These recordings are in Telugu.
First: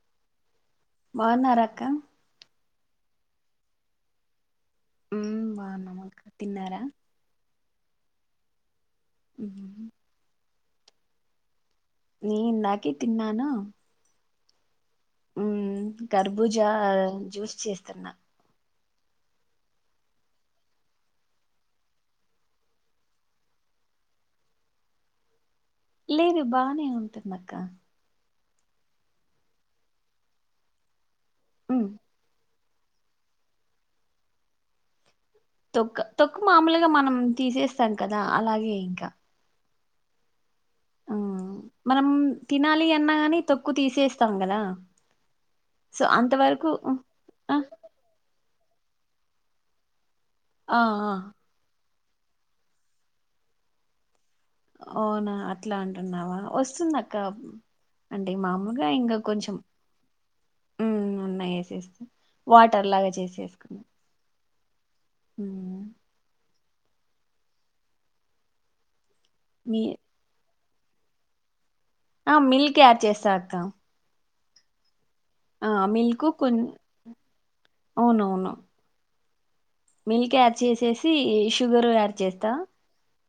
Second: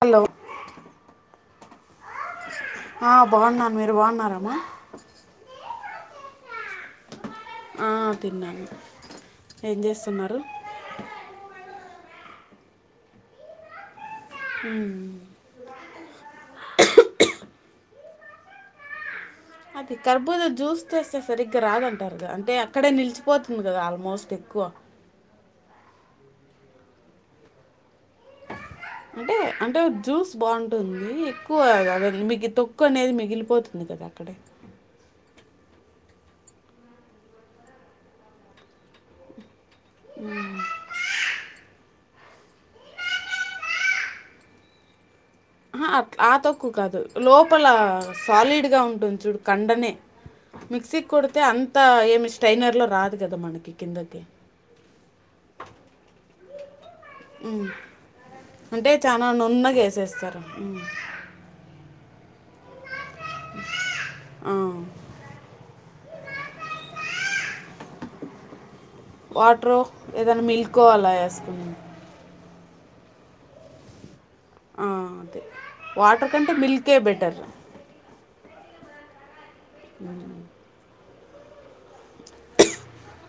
హల్లో బాన్నారా అక్క ఆ బావున్నా మీరు బాగున్నారా మ ఉమ్ బావున్నాం అక్క తిన్నారా ఆ తిన్నాను ఏం చేస్తున్నారు నే ఇందాకే తిన్నాను మ్మ్ ఉమ్ కర్భూజ జ్యూస్ చేస్తున్నా అది కర్బూజా జ్యూస్ చేస్తే సరిగ్గా రాదంటారు గా, అంటే అక్కడే నిల్చిపోతుంది గదా ఆల్మోస్ట్. కువా లేదు బానే ఉంటుందక్క అంటే అంటే జ్యూస్ బావుంటుంది ఎక్కువ ఉమ్ గాద మీగిత్తో క్కనేది మిగిలిపోతుంది గద అక్కడే తొక్క తొక్కు మామూలుగా మనం తీసేస్తాం కదా అలాగే ఇంకా మ్మ్ మనం తినాలి అన్నా గాని తొక్కు తీసేస్తాం గదా అహా ఆ తొక్కు కాదు ఆ లోపల సాలిడ్గా ఉంటుంది చూడు కండనే ఆ మిక్సీకి ఆ కొడితే అంతా ఏమి స్ట్రైనర్ లో రాదు గద మనకి కిందకి అవునా అట్లా అంటున్నావా వస్తుందక్ అంటే మాములుగా అంటే ఇంగ చాలా కొంచుం నున్నగా వేసేస్తారు ఉమ్. ఉన్నాయి ఎసేసి వాటర్ లాగా చేసేసుకున్నా ఆ. వాట్రో మీ ఏదైనా మిల్కో అలా ఏసుకుం ఆ మిల్క్ ఆడ్ చేస్తా అక్క ఆ అదే ఆ మిల్క్ వాటర్ కంటే కొం మిల్కే బెటర్ అవునవును మిల్క్ యాడ్ చేసేసి ఈ షుగర్ యాడ్ చేత్తా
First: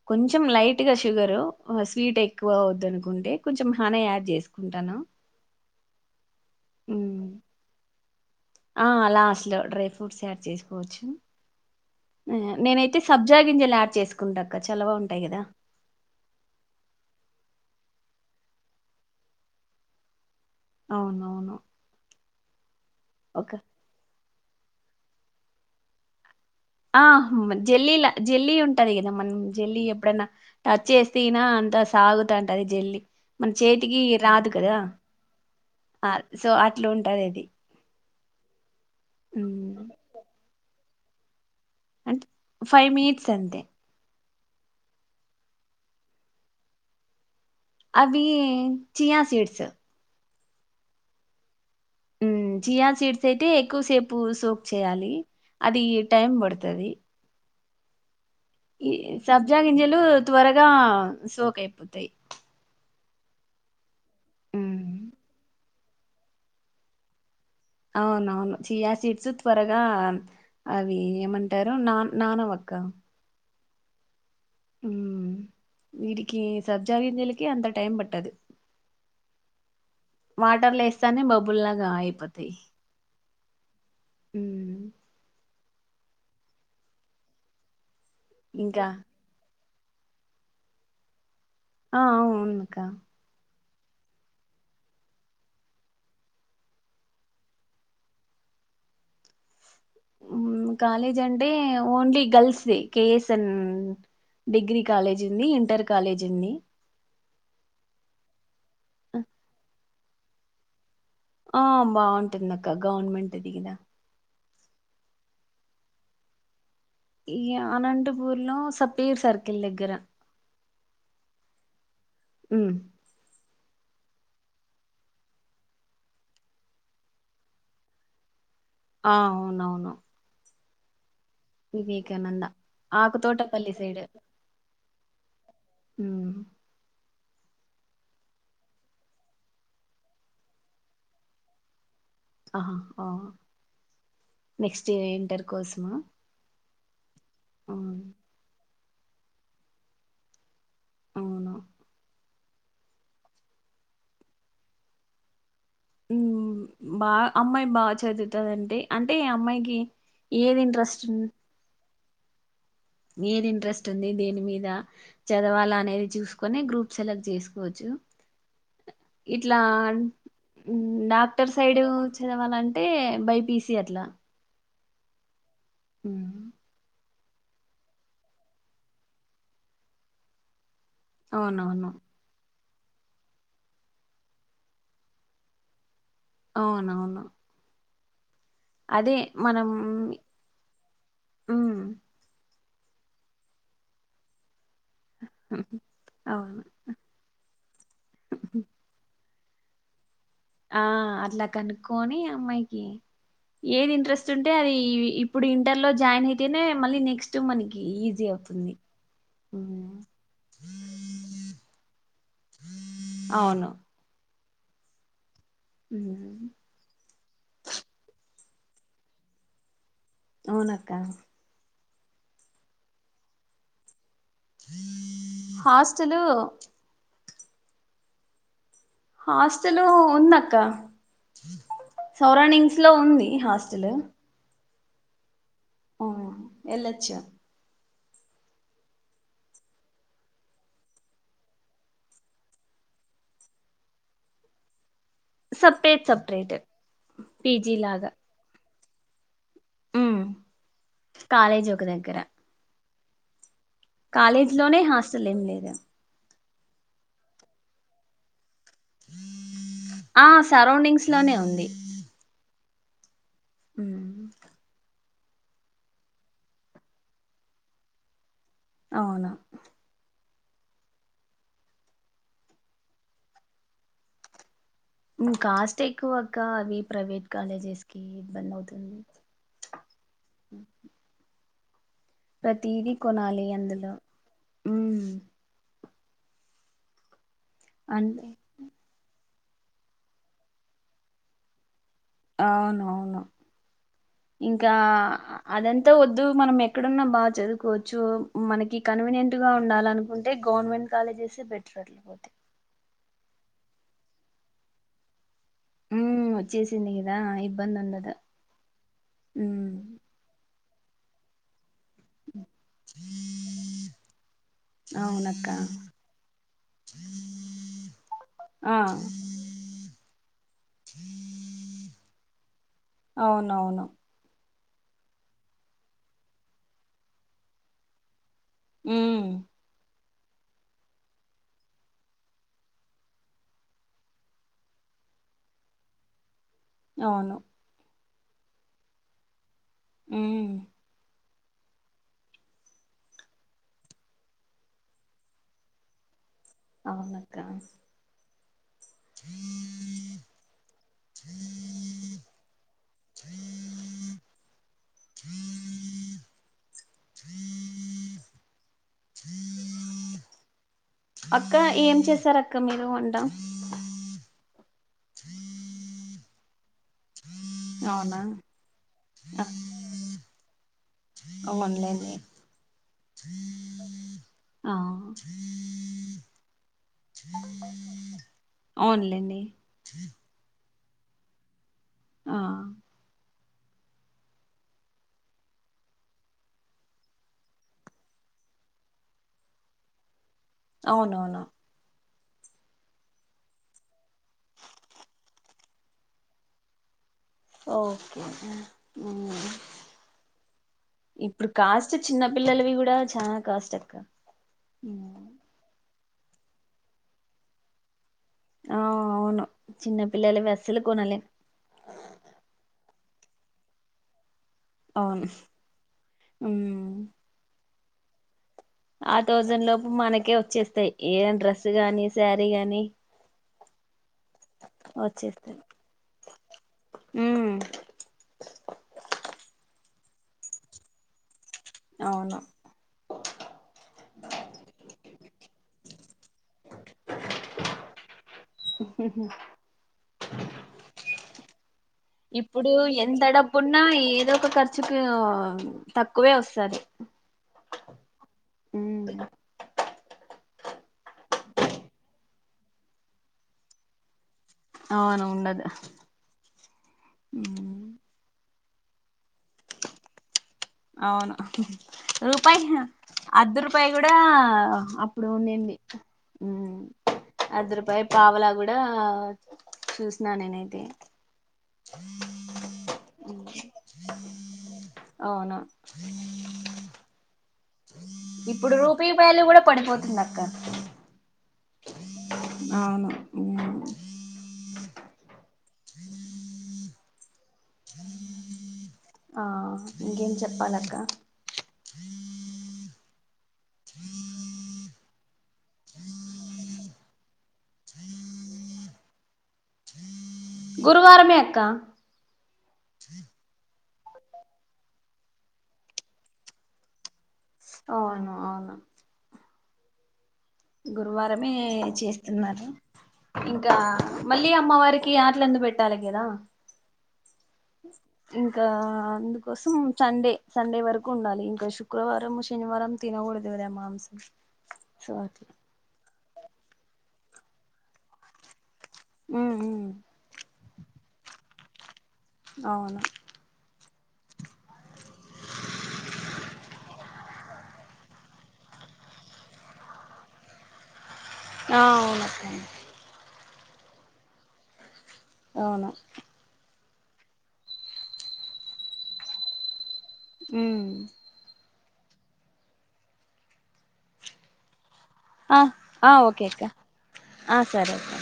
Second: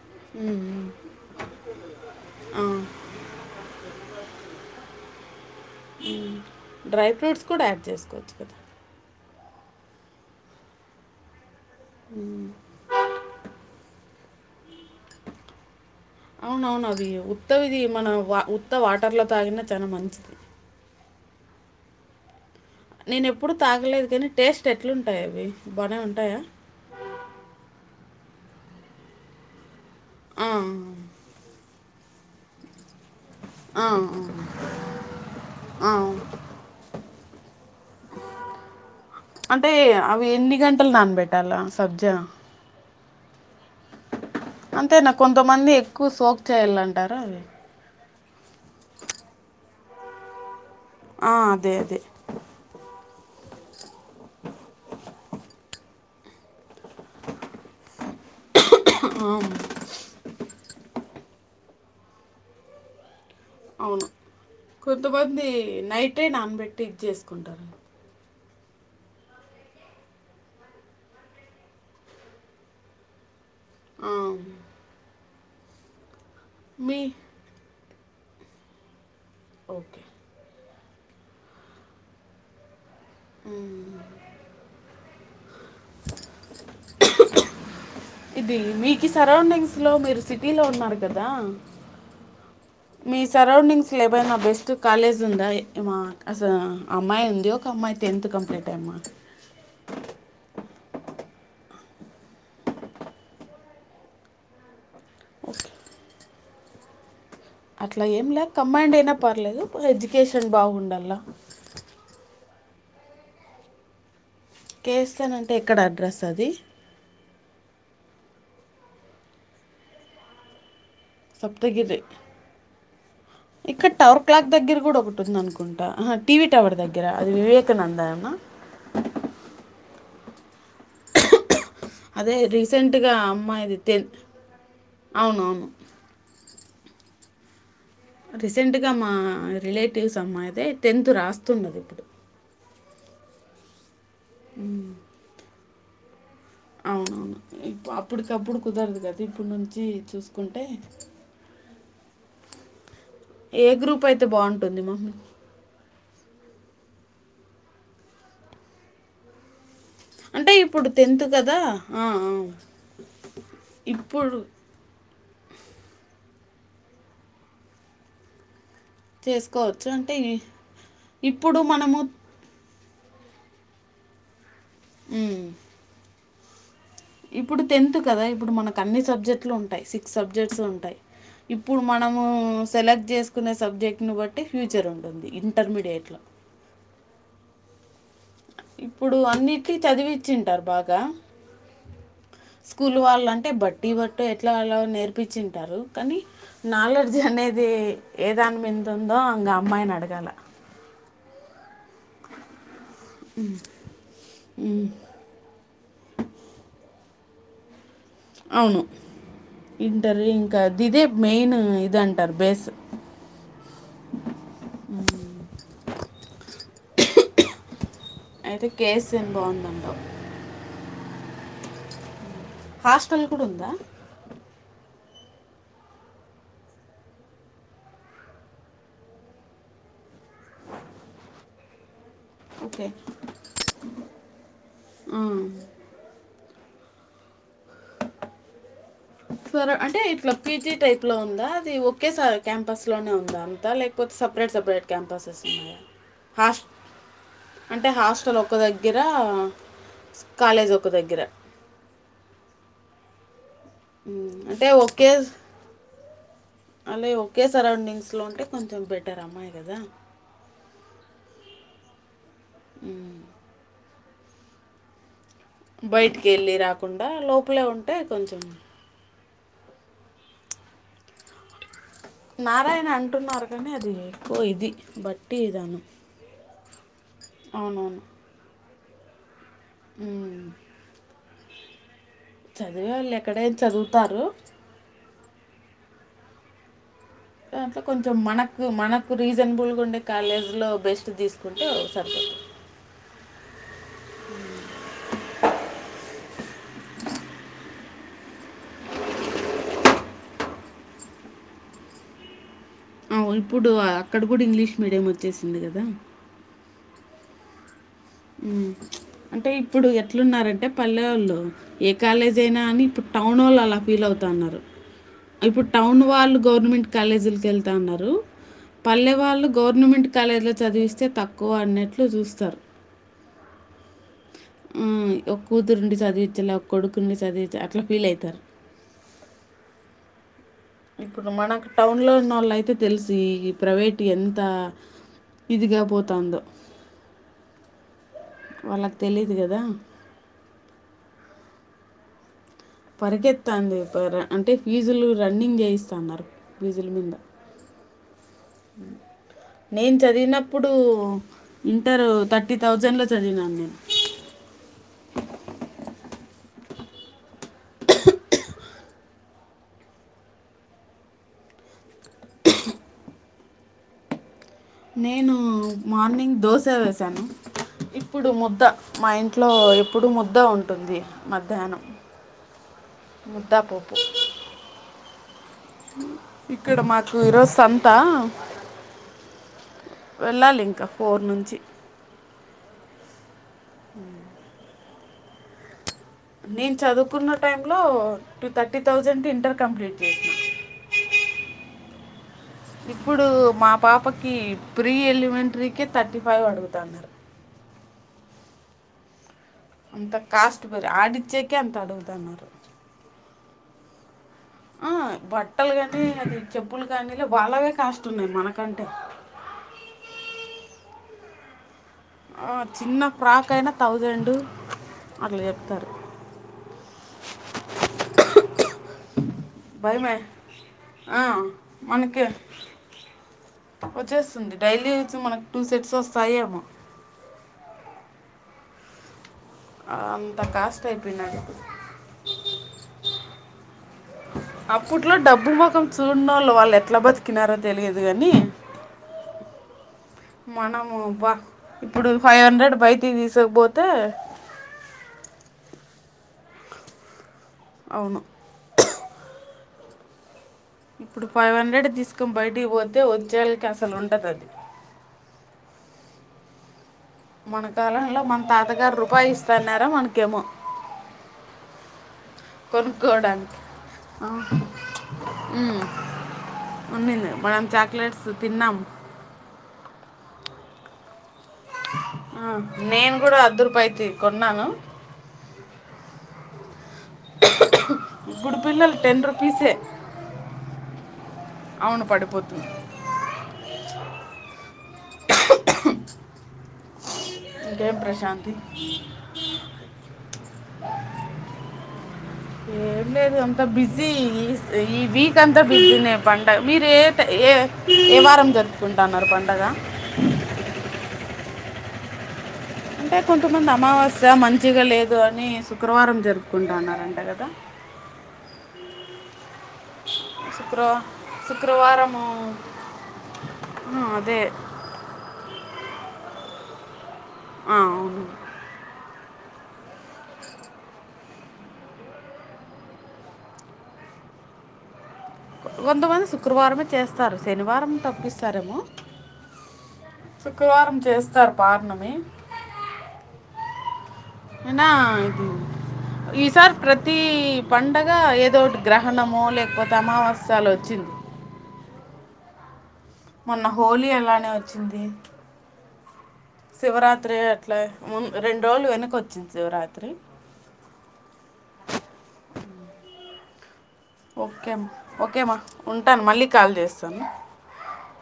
కొంచెం లైట్ గా షుగర్ స్వీట్ ఎక్కువ వద్దు అనుకుంటే కొంచెం హనే యాడ్ చేసు కుంటాన డ్రై ఫ్రూట్స్ కూడా యాడ్ చేసుకోవచ్చు కదా ఆ లాస్ట్ డ్రై యాడ్ చేసుకోవచ్చు నేనైతే సబ్జా గింజలు డ్ చేస్ సుకుంటాక్క చల్లగా ఉంటాయి కదా అవునవును అది ఉత్త ఇది మన వా ఉత్త వాటర్లో తాగిన చాన మంచిది అవునవును నేన ఎప్పుడూ ఓకే తాగలేదు కానీ టేస్ట్ ఎట్లుంటాయి అవి బానే ఉంటాయా ఆ జల్లీలా జల్లి ఉంటది కదా మనం జల్ ఎప్పుడైనా ఆ, టచ్ చేతిన అంత సాగుతాంటది జెల్లి మన ఆ, చేతికి రాదు కదా ఆ సో అట్లు ఉంటాది ఇది అంటే ఉమ్, అవి ఎన్ని గంటలు నానిబెట్టాలా అంట్ ఫైవ్ మినిట్స్ అంతే అంతే నా కొంతమంది ఎక్కువ సోక్ చేయాలంటార అది అవి చియా సీడ్స్ ఆ అదే అదే ఉమ్ చీయ సీడ్స్ అయితే ఎక్కువసేపు సోక్ చేయాలి అది టైం పడుతది. ఈ ఆ, సబ్జా గింజలు త్వరగా సోక్ అయిపోతయ్ అవును కొంతమంది నైటే నానబెట్టి ఇది చేసుకుంటారు అవునవును చియాసిట్స్ త్వరగా అవి ఏమంటారు నాన నానవ్ క్క ఆ వీటికి సబ్జా మీ గింజలకి అంత టైం పట్టదు ఓకే వాటర్లో వేస్తానే బబ్బుల్ లాగా అయిపోతాయి ఉ ఉమ్ ఇది ఇంకా మీకు సరౌండింగ్స్ లో మీరు సిటీలో ఉన్నారు కదా ఆ అవు ఉన్నకా అసలు ఎబై నా బెస్ట్ కాలేజ్ ఉందా మా అసలు అమ్మాయి ఉంది. ఒక అమ్మాయి టెన్త్ కంప్లీట్ అయింది. ఉమ్ కాలేజ్ అంటే ఓన్లీ గర్ల్స్ ది కఎస్ అన్ డిగ్రీ కాలేజ్ ఉంది ఇంటర్ కాలేజ్ ఉంది అట్లా ఏం లే కంబైండ్ అయినా పర్లేదు ఎడ్యుకేషన్ బాగుండాల ఆ బాగుంటుంది అక్క గవర్నమెంట్ దిగదా కే ఎస్ ఎన్ అంటే ఎక్కడ అడ్రస్ అది ఇయ అనంతపూర్లో సప్తగిరి సర్కిల్ దగ్గర సప్తగిరి ఉ ఇక్కడ టవర్ క్లాక్ దగ్గర కూడా ఒకటి ఉంద అనుకుంటా. టీవీ టవర్ దగ్గర అది వివేకానంద అమా ఆ అవునవును అదే వివేకానంద రీసెంట్గా ఆకుతోటపల్లి అమ్మాయిది తెన్ అవునవును ఉ రీసెంట్గా మా రిలేటివ్స్ అమ్మాయిదే టెన్త్ రాస్తున్నది ఇప్పుడు అహ హ నెక్స్ట్ ఇ ఇంటర్ కోసమా అవునవును ఆ, అప్పటికప్పుడు కుదరదు కదా ఇప్పుడు నుంచి చూసుకుంటే అవును ఏ గ్రూప్ అయితే బాగుంటుంది మా బాగా అమ్మాయి బాగా చదువుతందింటడి అంటే అమ్మాయికి అంటే ఏది ఇప్పుడు ఇంట్రెస్ట్ ఉన్ టెన్త్ కదా ఆ ఏది ఇంట్రెస్ట్ ఉంది ఇప్పుడు దేని మీద చదవాలా అనేది చూసుకొని గ్రూప్ సెలెక్ట్ చేసుకోవచ్చు ఇట్లా చేసుకోవచ్చు అంటే ఈ- డాక్టర్ ఇప్పుడు సైడ్ మనము చదవాలని అంటే బైపీసి అట్లా హ్మ్మ్ అ ఇప్పుడు టెన్త్ కదా ఇప్పుడు మనకు అన్ని సబ్జెక్ట్లు ఉంటాయి సిక్స్ సబ్జెక్ట్స్ ఉంటాయి ఇప్పుడు అవునవును మనము సెలెక్ట్ చేసుకునే సబ్జెక్ట్ను బట్టి ఫ్యూచర్ ఉంటుంది ఇంటర్మీడియట్లో అవునవును అదే ఇప్పుడు మనం అన్నింటి చదివిచ్చింటారు బాగా ఉమ్ స్కూల్ వాళ్ళంటే బట్టి బట్టు ఎట్లా నేర్పించింటారు కానీ అవును నాలెడ్జ్ అనేది ఏదానిందు ఉందో ఇం అమ్మాయిని అడగాల ఆ అట్లా కనుక్కొని అమ్మాయికి ఏది ఇంట్రెస్ట్ ఉంటే అది ఇప్పుడు ఇంటర్ లో జాయిన్ అయితేనే మళ్ళీ నెక్స్ట్ ఇ మనకి ఈజీ అవుతుంది అవును ఉమ్, ఇంటర్ ఇంకా ద ఇదే మెయిన్ ఇది అంటారు బేస్ అ అవును అ అయితే కేస్ ఏం బాగుందంటో అవునక్క హాస్టల్ కూడా ఉందా హాస్టల్ హాస్టెల్ ఉంది అక్క సౌరౌండింగ్స్ లో ఉంది హాస్టల్ ఆ వెళ్లొచ్చు ఆ అంటే ఇట్లా పీజీ టైప్ లో ఉందా అది ఒకే క్యాంపస్లోనే ఉందా అంతా లేకపోతే సపరేట్ సపరేట్ క్యాంపసెస్ ఉన్నాయా సపరేట్ సపరేట్ హాస్ పీజీ అంటే లాగా హాస్టల్ ఒక దగ్గర కాలేజ్ ఒక దగ్గర కాలేజ్ ఒక దగ్గర కాలేజ్ అంటే లోనే ఒకఓే హాస్టల్ ఏం లేదు అలాగ ఒకే సరౌండింగ్స్లో ఉంటే కొంచెం బెటర్ అమ్మాయి కదా ఇట్లానే ఉంది ఉ అ బయటికి వెళ్ళి రాకుండా లోపలే ఉంటే కొంచెం అవునా నారాయణ అంటున్నారు కానీ అది ఎక్కువ ఇది బట్టి ఇదాను కాస్ట్ ఎక్కువ అక్క అవి ప్రైవేట్ కాలేజెస్ కి ఇబ్బంది అవుతు హ్మ్మ్ అవును ప్రతిదీ కొనాలి ఎక్కడైనా అందులో చదువుతారు ఉ దాంట్లో కొంచెం అంతే మనకు మనకు రీజనబుల్గా ఉండే కాలేజ్లో బెస్ట్ తీసుకుంటే సారు అవునువును ఇంకా అదంతా వద్దు మనం ఎక్కడున్నా బాగా చదువుకోవచ్చు మనకి కన్వీనియంట్ గా ఉండాలనుకుంటే గవర్నమెంట్ కాలేజెస్ బెటర్ అట్ల పోతే ఇప్పుడు అక్కడ కూడా ఇంగ్లీష్ మీడియం వచ్చేసింది కదా చ్చింది కదా ఇబ్బంది ఉండదు ఉమ్ అంటే ఉమ్ ఇప్పుడు ఎట్లున్నారంటే పల్లె వాళ్ళు ఏ కాలేజ్ అయినా అని ఇప్పుడు టౌన్ వోళ్ళు అలా ఫీల్ అవుతున్నారు అవునక్క ఇప్పుడు టౌన్ వాళ్ళు గవర్నమెంట్ కాలేజీలకి వెళ్తా ఉన్నారు ఆ పల్లెవాళ్ళు గవర్నమెంట్ కాలేజీలో చదివిస్తే తక్కువ అన్నట్లు చూస్తారు అవునవును ఆ ఒక్క కూతురుండి చదివించలా ఒక్క కొడుకు నుండి చదివించలా అట్లా ఫీల్ అయితారు ఉమ్ ఇప్పుడు మనకు టౌన్లో ఉన్న వాళ్ళు అయితే తెలిసి ప్రైవేట్ ఎంత ఇదిగా పోతాందో అవును వాళ్ళకి తెలీదు కదా ఉమ్ పరిగెత్తంది అంటే ఫీజులు రన్నింగ్ చేయిస్తాన్నారు అవునక్క నేను చదివినప్పుడు ఇంటర్ థర్టీ థౌజండ్ లో చదివినాను నేను అక్క ఏం చేసారు అక్క మీరు వంట నేను మార్నింగ్ దోశ వేసాను అవునా ఇప్పుడు ముద్ద మా ఆ, ఇంట్లో ఇప్పుడు ముద్ద ఉంటుంది మధ్యాహ్నం అవునులేండి ముద్ద పప్పు ఆ ఇక్కడ మాకు ఈరోజు సంత అవునులేండి వెళ్ళాలి ఇంకా ఫోర్ నుంచి ఆ అ నేను చదువుకున్న టైం లో two thirty thousand inter complete చేసినా అవునవును అ ఇప్పుడు మా పాపకి ప్రీ ఎలిమెంటరీ క థర్టీ ఫైవ్ అడుగుతన్నారు ఓకే ఉమ్ అంత కాస్ట్ పెరి ఇప్పుడు ఆడిచ్చేకే అంత కాస్ట్ చిన్న అడుగుతున్నారు పిల్లలవి కూడా చానా కాస్ట్ అక్క ఆ బట్టలు కానీ అది చెప్పులు కానీలా వాళ్ళవే కాస్ట్ ఉన్నాయి ఆ మనకంటే అవును చిన్నపిల్లలవే అస్సలు కొనలేం ఆ చిన్న పాప కయినా థౌజండ్ అవును అట్లా చెప్తారు ఉమ్ ఆ థౌజండ్ లోపు భయమే మనకే వచ్చేస్తాయి ఆ, ఏ డ్రస్సు గాని మనకి శారీ గాని వచ్చేస్తుంది డైలీ వేర్స్ మనకు వచ్చేస్తాయి టూ సెట్స్ వస్తాయి ఏమో ఉమ్ అంత కాస్ట్ అయిపోయినాయ్ ఇప్పుడు అవును [inaudible] అప్పట్లో డబ్బు ముఖం చూడనోళ్ళు వాళ్ళు ఎట్లా బతికినారో తెలీదు కాని ఉహూహూ మనము బ్బా ఇప్పుడు ఎంత డబ్బున్నా ఏదో ఒక ఖర్చుకి తక్కువే వస్తాది అవును ఉమ్ ఇప్పుడు ఫైవ్ హండ్రెడ్ తీసుకొని బయటకి పోతే వచ్చేళకి అసలు ఉంటది అది అవును ఉండదు మన ఉమ్ కాలంల్ల మన తాతగారు రూపాయి ఇస్తన్నారా మనకేమో అవునా రూపాయి అర్ధ కొనుక్కోవడానికి రూపాయి కూడా ఆ, అప్పుడు ఉండింది ఉమ్, ఉన్నింది మనం అర్ధరూపాయి చాక్లెట్స్ పావలా కూడా తిన్నాం చూ నా నేనైతే ఆ నేను కూడా అర్ధరూపాయి కి కొన్నాను అవును [unintelligible] ఇప్పుడు పిల్లలు రూపీ టెన్ వాల్యూ కూడా రూపీసే పడిపోతుంది అక్క అవును పడిపోతుంది అవును [inaudible] ఇంకేం ప్రశాంతి ఆ ఇంకేం చెప్పాలక్క ఏం లేదు అంత బిజీ ఈ వీక్ అంతా బిజీనే పండగ మీరేంట్ ఏ ఏ వారం జరుపుకుంటన్నారు పండగ గురువారమే అక్క అంటే కొంతమంది అమావాస్య మంచిగా లేదు అని శుక్రవారం జరుపుకుంట ఉన్నారంట అక్క అవును అవును [inaudible] గురువారమే శుక్రవారము చేస్తున్నారు ఇంకా ఆ, అదే మళ్ళీ అమ్మవారికి యాటల విందు పెట్టాలి కదా ఆ, అవును ఇంకా అందు కోసం సండే సండే వరకు ఉండాలి ఇంకా శుక్రవారం శనివారం తినకూడదు కదా మాంసం స్వాతి కొంతమంది శుక్రవారమే చేస్తారు శనివారం తప్పిస్తారేమో ఉమ్ శుక్రవారం చేస్తారు పార్ణమి అవునా ఏనా ఇది ఈసారి ప్రతీ పండగ ఏదోటి గ్రహణమో లేకపోతే అమావాస్య అలా వచ్చింది ఆ అవునాక్క మొన్న హోలీ అలానే వచ్చింది అవునా శివరాత్రి అట్లా రెండు రోజులు వెనక వచ్చింది శివరాత్రి ఉమ్ ఓకేమా ఓకేమ్మ ఆ ఆ ఉంటాను ఓకే మళ్ళీ అక్క కాల్ చేస్తాను ఆ సరే అక్క